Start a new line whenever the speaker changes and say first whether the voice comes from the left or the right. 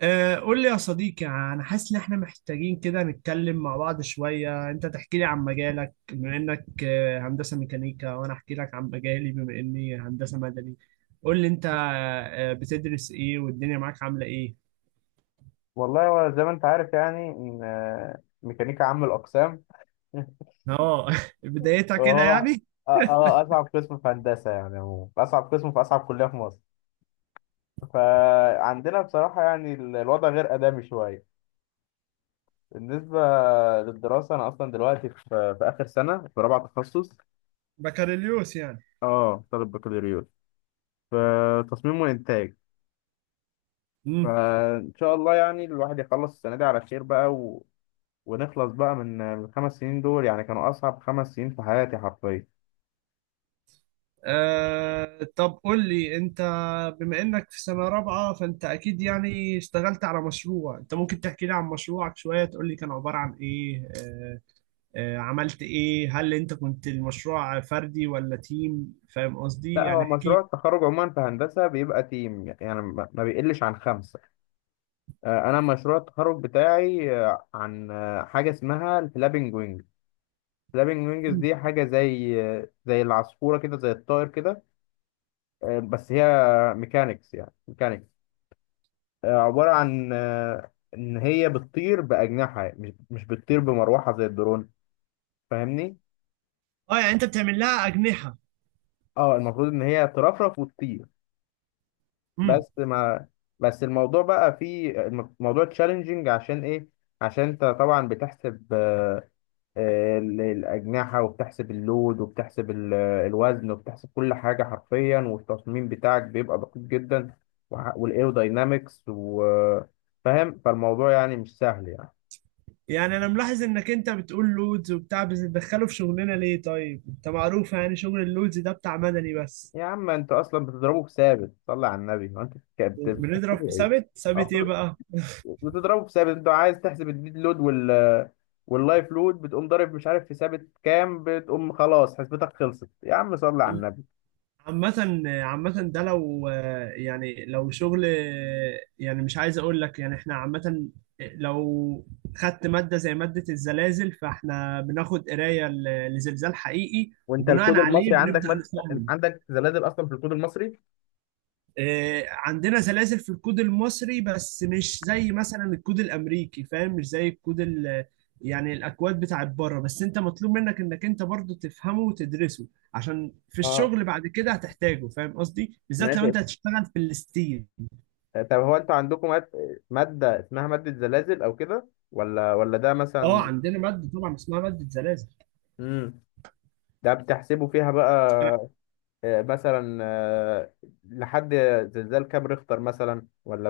right: قول لي يا صديقي، انا حاسس ان احنا محتاجين كده نتكلم مع بعض شوية. انت تحكي لي عن مجالك بما انك هندسة ميكانيكا، وانا احكي لك عن مجالي بما اني هندسة مدني. قول لي انت بتدرس ايه؟ والدنيا معاك عاملة ايه؟
left: والله هو زي ما انت عارف يعني ان ميكانيكا عام الاقسام
right: اه بدايتها كده
left: وهو
right: يعني.
left: اصعب قسم في هندسه، يعني عموما اصعب قسم في اصعب كليه في مصر. فعندنا بصراحه يعني الوضع غير ادمي شويه بالنسبه للدراسه. انا اصلا دلوقتي في اخر سنه، في رابعه تخصص.
right: بكالوريوس يعني.
left: اه، طالب بكالوريوس في تصميم وانتاج.
right: امم.
left: فان شاء الله يعني الواحد يخلص السنه دي على خير بقى، ونخلص بقى من الخمس سنين دول. يعني كانوا اصعب خمس سنين في حياتي حرفيا.
right: طب قول لي انت، بما انك في سنة رابعة فانت اكيد يعني اشتغلت على مشروع. انت ممكن تحكي لي عن مشروعك شوية، تقول لي كان عبارة عن ايه؟ عملت ايه؟ هل انت كنت المشروع فردي ولا تيم؟ فاهم قصدي؟
left: لا، هو
right: يعني
left: مشروع
right: احكي
left: التخرج عموما في هندسة بيبقى تيم، يعني ما بيقلش عن خمسة. أنا مشروع التخرج بتاعي عن حاجة اسمها الفلابنج وينج. الفلابنج وينجز
right: لي.
left: دي حاجة زي زي العصفورة كده، زي الطائر كده. بس هي ميكانيكس، يعني ميكانيكس. عبارة عن إن هي بتطير بأجنحة، مش بتطير بمروحة زي الدرون. فاهمني؟
right: اه، يعني انت بتعمل لها اجنحة.
left: اه، المفروض إن هي ترفرف وتطير.
right: امم.
left: بس ما بس الموضوع بقى فيه موضوع تشالنجينج. عشان ايه؟ عشان انت طبعا بتحسب الاجنحه، وبتحسب اللود، وبتحسب الوزن، وبتحسب كل حاجه حرفيا، والتصميم بتاعك بيبقى دقيق جدا والايروداينامكس وفاهم. فالموضوع يعني مش سهل يعني.
right: يعني انا ملاحظ انك انت بتقول لودز وبتاع، بس بتدخله في شغلنا ليه؟ طيب انت معروف يعني شغل اللودز ده بتاع مدني بس.
left: يا عم انت اصلا بتضربه بثابت، صلي على النبي. هو انت
right: بنضرب في
left: بتحسبه ايه؟
right: ثابت. ثابت ايه بقى؟
left: بتضربه في ثابت. انت عايز تحسب الديد لود واللايف لود، بتقوم ضارب مش عارف في ثابت كام، بتقوم خلاص حسبتك، خلصت يا عم، صلي على النبي.
right: عامة عامة، ده لو يعني، لو شغل، يعني مش عايز اقول لك، يعني احنا عامة لو خدت مادة زي مادة الزلازل، فاحنا بناخد قراية لزلزال حقيقي،
left: وانت
right: وبناء
left: الكود
right: عليه
left: المصري
right: بنبدأ نصمم.
left: عندك زلازل اصلا في الكود المصري؟
right: عندنا سلاسل في الكود المصري، بس مش زي مثلا الكود الامريكي، فاهم؟ مش زي الكود يعني الاكواد بتاعت بره، بس انت مطلوب منك انك انت برضو تفهمه وتدرسه، عشان في
left: اه،
right: الشغل بعد كده هتحتاجه، فاهم قصدي؟ بالذات لو
left: ماشي.
right: انت هتشتغل في الستيل.
left: طب هو مادة اسمها مادة زلازل او كده، ولا ده
right: اه،
left: مثلا؟
right: عندنا ماده طبعا اسمها ماده سلاسل.
left: امم، ده بتحسبوا فيها بقى
right: أنا-
left: مثلا لحد زلزال كام ريختر مثلا، ولا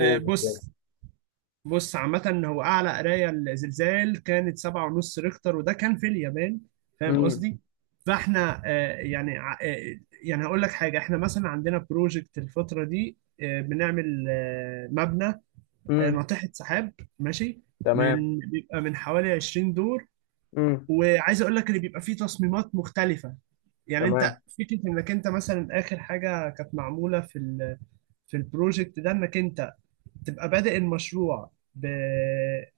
right: بص. بص عامة، هو أعلى قراية لزلزال كانت سبعة ونص ريختر، وده كان في اليابان. فاهم
left: امم.
right: قصدي؟ فاحنا يعني يعني هقول لك حاجة، احنا مثلا عندنا بروجكت الفترة دي. بنعمل مبنى،
left: امم.
right: ناطحة سحاب. ماشي.
left: تمام.
right: من بيبقى من حوالي 20 دور، وعايز اقول لك اللي بيبقى فيه تصميمات مختلفة. يعني
left: تمام.
right: انت فكرة انك انت مثلا اخر حاجة كانت معمولة في في البروجكت ده، انك انت تبقى بادئ المشروع ب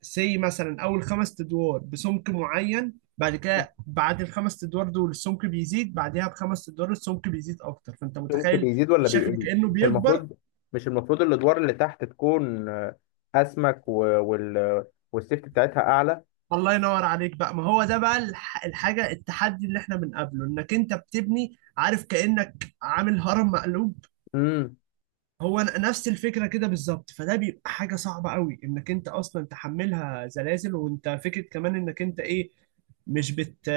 right: سي مثلا، اول خمس ادوار بسمك معين، بعد كده بعد الخمس ادوار دول السمك بيزيد، بعدها بخمس ادوار السمك بيزيد اكتر، فانت
left: السمك
right: متخيل
left: بيزيد ولا
right: الشكل
left: بيقل؟
right: كانه
left: مش
right: بيكبر.
left: المفروض؟ مش المفروض الادوار اللي تحت تكون اسمك والسيفت بتاعتها اعلى؟
right: الله ينور عليك بقى، ما هو ده بقى الحاجه التحدي اللي احنا بنقابله، انك انت بتبني عارف كانك عامل هرم مقلوب.
left: امم.
right: هو نفس الفكره كده بالظبط، فده بيبقى حاجه صعبه قوي انك انت اصلا تحملها زلازل، وانت فكره كمان انك انت ايه، مش بت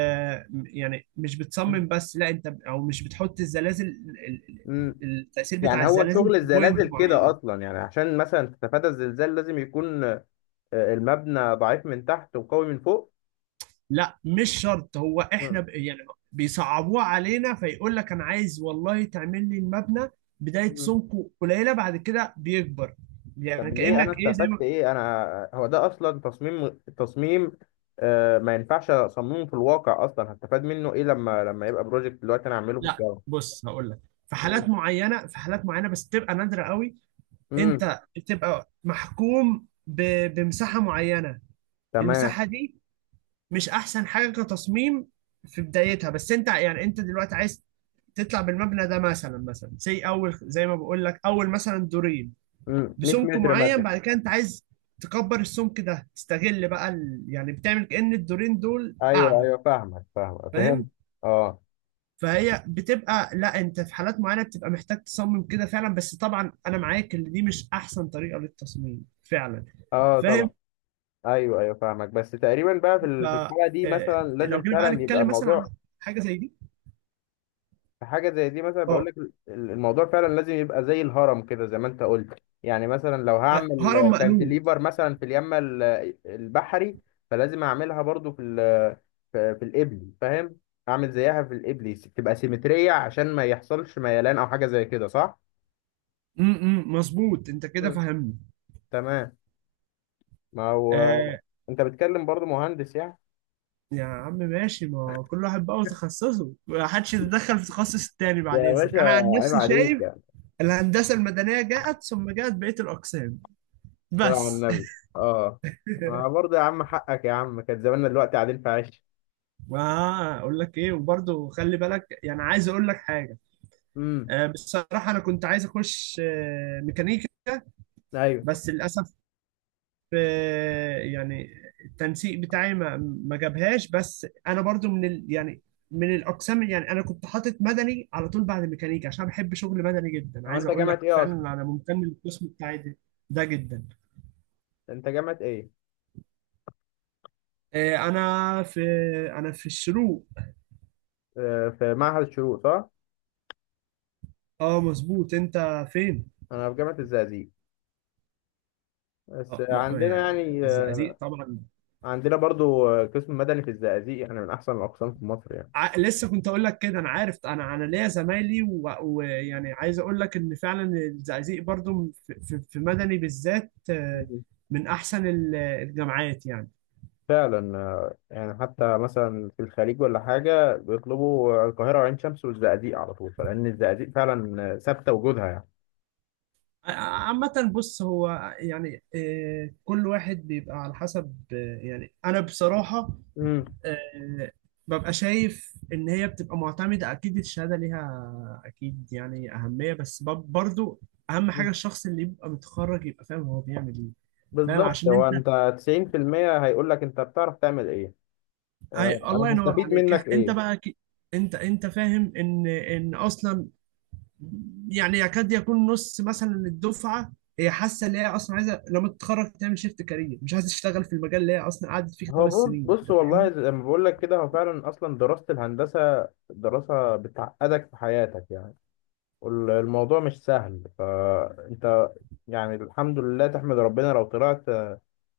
right: يعني مش بتصمم بس، لا انت، او مش بتحط الزلازل
left: امم.
right: التأثير بتاع
left: يعني هو
right: الزلازل
left: شغل
right: في بوينت
left: الزلازل كده
right: معينة.
left: اصلا، يعني عشان مثلا تتفادى الزلزال لازم يكون المبنى ضعيف من تحت وقوي من فوق.
right: لا مش شرط، هو احنا
left: مم.
right: يعني بيصعبوها علينا، فيقول لك انا عايز والله تعمل لي المبنى بداية
left: مم.
right: سمكه قليلة، بعد كده بيكبر، يعني
left: طب ليه؟ انا
right: كأنك ايه زي
left: استفدت
right: ما،
left: ايه؟ انا هو ده اصلا تصميم، تصميم ما ينفعش اصممه في الواقع اصلا. هستفاد منه ايه لما يبقى بروجكت دلوقتي انا اعمله في
right: لا
left: الجامعه؟
right: بص هقول لك، في حالات معينه، في حالات معينه بس بتبقى نادره قوي،
left: امم.
right: انت بتبقى محكوم بمساحه معينه،
left: تمام.
right: المساحه دي مش احسن حاجه كتصميم في بدايتها، بس انت يعني انت دلوقتي عايز تطلع بالمبنى ده مثلا، مثلا زي اول، زي ما بقول لك اول، مثلا دورين
left: امم. 100
right: بسمك
left: متر
right: معين،
left: مثلا.
right: بعد كده انت عايز تكبر السمك ده، تستغل بقى يعني بتعمل كأن الدورين دول
left: ايوه
right: قاعده،
left: ايوه فاهمك، فاهمك، فهمت.
right: فاهم؟
left: اه.
right: فهي بتبقى، لا انت في حالات معينه بتبقى محتاج تصمم كده فعلا، بس طبعا انا معاك ان دي مش احسن طريقه للتصميم فعلا.
left: اه،
right: فاهم.
left: طبعا. ايوه ايوه فاهمك، بس تقريبا بقى في
right: ف
left: في الحاله دي مثلا لازم
right: لو جينا بقى
left: فعلا يبقى
right: نتكلم مثلا عن
left: الموضوع
right: حاجه زي دي.
left: في حاجه زي دي. مثلا بقول
right: اه.
left: لك الموضوع فعلا لازم يبقى زي الهرم كده، زي ما انت قلت. يعني مثلا لو هعمل
right: هرم مقلوب.
left: كانتليفر مثلا في اليمن البحري، فلازم اعملها برضو في ال في القبلي، فاهم؟ اعمل زيها في القبلي تبقى سيمتريه عشان ما يحصلش ميلان او حاجه زي كده، صح؟
right: امم، مظبوط، انت كده
left: مم.
right: فهمني.
left: تمام. ما هو
right: آه.
left: انت بتكلم برضو مهندس يعني.
right: يا عم ماشي، ما كل واحد بقى وتخصصه، ما حدش يتدخل في تخصص التاني، بعد
left: يا
right: اذنك
left: باشا،
right: انا عن
left: عيب
right: نفسي
left: عليك
right: شايف
left: يعني.
right: الهندسه المدنيه جاءت، ثم جاءت بقيه الاقسام
left: الصلاة على
right: بس.
left: النبي. اه، ما برضه يا عم حقك يا عم، كان زماننا دلوقتي قاعدين في عش.
right: واقول لك ايه وبرضه خلي بالك، يعني عايز اقول لك حاجه،
left: امم.
right: بصراحه انا كنت عايز اخش ميكانيكا،
left: ايوه.
right: بس للاسف يعني التنسيق بتاعي ما جابهاش، بس انا برضه من ال يعني، من الاقسام، يعني انا كنت حاطط مدني على طول بعد ميكانيكا، عشان أنا بحب شغل مدني جدا.
left: هو
right: عايز
left: انت
right: اقول
left: جامعة
right: لك
left: ايه اصلا؟
right: فعلا انا ممتن للقسم بتاعي ده، ده جدا.
left: انت جامعة ايه؟
right: انا في، انا في الشروق.
left: آه، في معهد الشروق، صح؟
right: اه مظبوط. انت فين؟
left: انا في جامعة الزقازيق، بس عندنا
right: يعني
left: يعني
right: الزقازيق طبعا.
left: عندنا برضو قسم مدني في الزقازيق يعني من احسن الاقسام في مصر
right: لسه كنت اقول لك كده، انا عارف، انا ليا زمايلي، ويعني عايز اقول لك ان فعلا الزقازيق برضو في مدني بالذات،
left: يعني،
right: من احسن الجامعات يعني.
left: فعلا. يعني حتى مثلا في الخليج ولا حاجة بيطلبوا القاهرة وعين شمس والزقازيق على طول، فلأن الزقازيق فعلا ثابتة وجودها يعني.
right: عامة بص، هو يعني كل واحد بيبقى على حسب، يعني انا بصراحة
left: امم.
right: آه، ببقى شايف ان هي بتبقى معتمدة، اكيد الشهادة ليها اكيد يعني اهمية، بس برضو اهم حاجة الشخص اللي يبقى متخرج يبقى فاهم هو بيعمل ايه. فاهم؟
left: بالظبط.
right: عشان
left: هو
right: انت،
left: أنت 90% هيقول لك أنت بتعرف تعمل إيه،
right: اي الله
left: أنا
right: ينور
left: هستفيد
right: عليك
left: منك
right: انت
left: إيه.
right: بقى انت فاهم ان ان اصلا، يعني يكاد يكون نص مثلا الدفعه هي حاسه ان هي اصلا عايزه لما تتخرج تعمل شيفت كارير، مش عايزه تشتغل في المجال اللي هي اصلا قعدت فيه خمس سنين.
left: بص،
right: انت فاهمني؟
left: والله زي ما بقول لك كده، هو فعلا أصلا دراسة الهندسة دراسة بتعقدك في حياتك يعني. والموضوع مش سهل، فأنت يعني الحمد لله، تحمد ربنا لو طلعت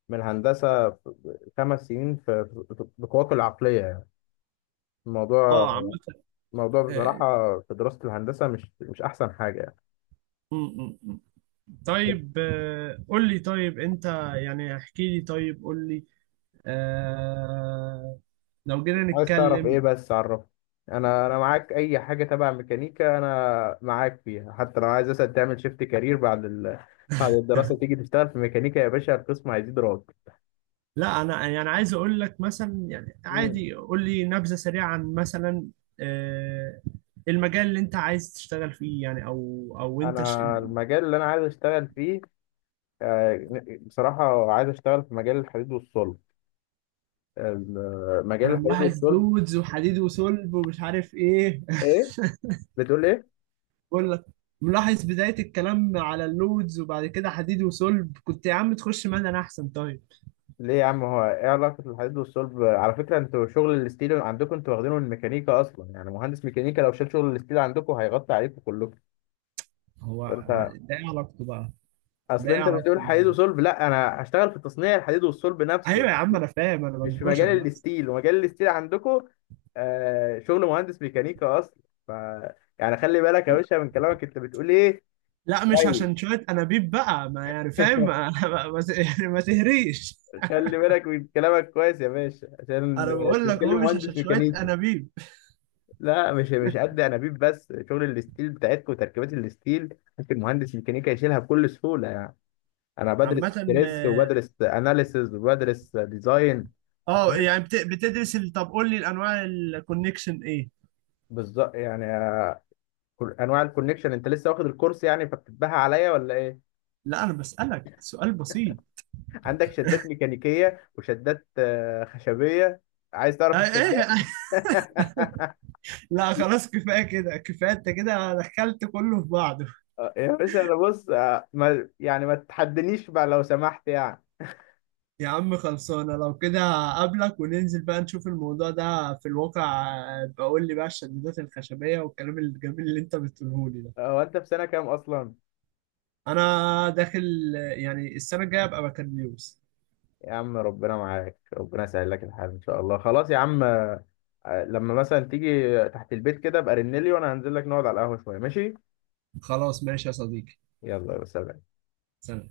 left: من الهندسة في خمس سنين في بقواك العقلية يعني. الموضوع،
right: اه عامة،
left: الموضوع
right: آه،
left: بصراحة في دراسة الهندسة مش أحسن حاجة يعني.
right: م- م- م.
left: طب
right: طيب قول لي، طيب انت يعني احكي لي، طيب قول لي آه، لو جينا
left: عايز تعرف إيه
right: نتكلم.
left: بس؟ عرف. أنا معاك أي حاجة تبع ميكانيكا أنا معاك فيها، حتى لو عايز مثلا تعمل شيفت كارير بعد بعد الدراسة تيجي تشتغل في ميكانيكا، يا باشا القسم هيزيد راتب.
right: لا انا يعني عايز اقول لك مثلا، يعني
left: مم.
right: عادي قول لي نبذه سريعه عن مثلا آه، المجال اللي انت عايز تشتغل فيه، يعني او او انت
left: أنا المجال اللي أنا عايز أشتغل فيه آه، بصراحة عايز أشتغل في مجال الحديد والصلب، مجال
right: انا
left: الحديد
right: ملاحظ
left: والصلب.
right: لودز وحديد وصلب ومش عارف ايه.
left: إيه؟ بتقول إيه؟
right: بقول لك ملاحظ بدايه الكلام على اللودز، وبعد كده حديد وصلب، كنت يا عم تخش مدني احسن طيب.
left: ليه يا عم؟ هو ايه علاقة الحديد والصلب؟ على فكرة انتوا شغل الستيل عندكم انتوا واخدينه من الميكانيكا اصلا، يعني مهندس ميكانيكا لو شال شغل الستيل عندكم هيغطي عليكم كلكم.
right: هو
left: فانت
right: ده ايه علاقته بقى
left: اصل
right: ده ايه
left: انت
right: علاقته
left: بتقول حديد
right: بقى؟
left: وصلب، لا انا هشتغل في تصنيع الحديد والصلب نفسه،
right: ايوه يا عم انا فاهم، انا
left: مش في
right: بنكشك
left: مجال
right: بس.
left: الستيل. ومجال الستيل عندكم آه شغل مهندس ميكانيكا اصلا. ف يعني خلي بالك يا باشا من كلامك، انت بتقول ايه.
right: لا مش عشان
left: كويس.
right: شوية أنابيب بقى، ما يعني فاهم، يعني ما تهريش.
left: خلي بالك من كلامك كويس يا باشا،
right: أنا
left: عشان
right: بقول لك هو
left: تتكلم
right: مش عشان
left: مهندس
right: شوية
left: ميكانيكا.
right: أنابيب.
left: لا مش، قد انابيب بس، شغل الستيل بتاعتكم وتركيبات الستيل ممكن مهندس ميكانيكا يشيلها بكل سهوله يعني. انا بدرس
right: عامة،
left: ستريس،
right: آه،
left: وبدرس اناليسز، وبدرس ديزاين، فاهم؟
right: يعني بتدرس طب قول لي الأنواع، الكونكشن إيه؟
left: بالظبط، يعني انواع الكونكشن انت لسه واخد الكورس يعني، فبتتباهى عليا ولا ايه؟
right: لا أنا بسألك سؤال بسيط.
left: عندك شدات ميكانيكيه وشدات خشبيه. عايز
right: آه
left: تعرف
right: إيه
left: الشدات؟
right: لا خلاص كفاية كده، كفاية أنت كده دخلت كله في بعضه.
left: يا باشا انا بص، ما يعني ما تتحدنيش بقى لو سمحت يعني.
right: يا عم خلصانة لو كده، قابلك وننزل بقى نشوف الموضوع ده في الواقع. بقول لي بقى الشدادات الخشبية والكلام الجميل اللي أنت بتقوله لي ده.
left: هو انت في سنه كام اصلا؟
right: انا داخل، يعني السنه الجايه ابقى بكالوريوس.
left: يا عم ربنا معاك، ربنا يسهل لك الحال ان شاء الله. خلاص يا عم، لما مثلا تيجي تحت البيت كده ابقى رنلي وانا هنزل لك نقعد على القهوة شوية، ماشي؟
right: خلاص ماشي يا صديقي.
left: يلا، يا سلام.
right: سلام.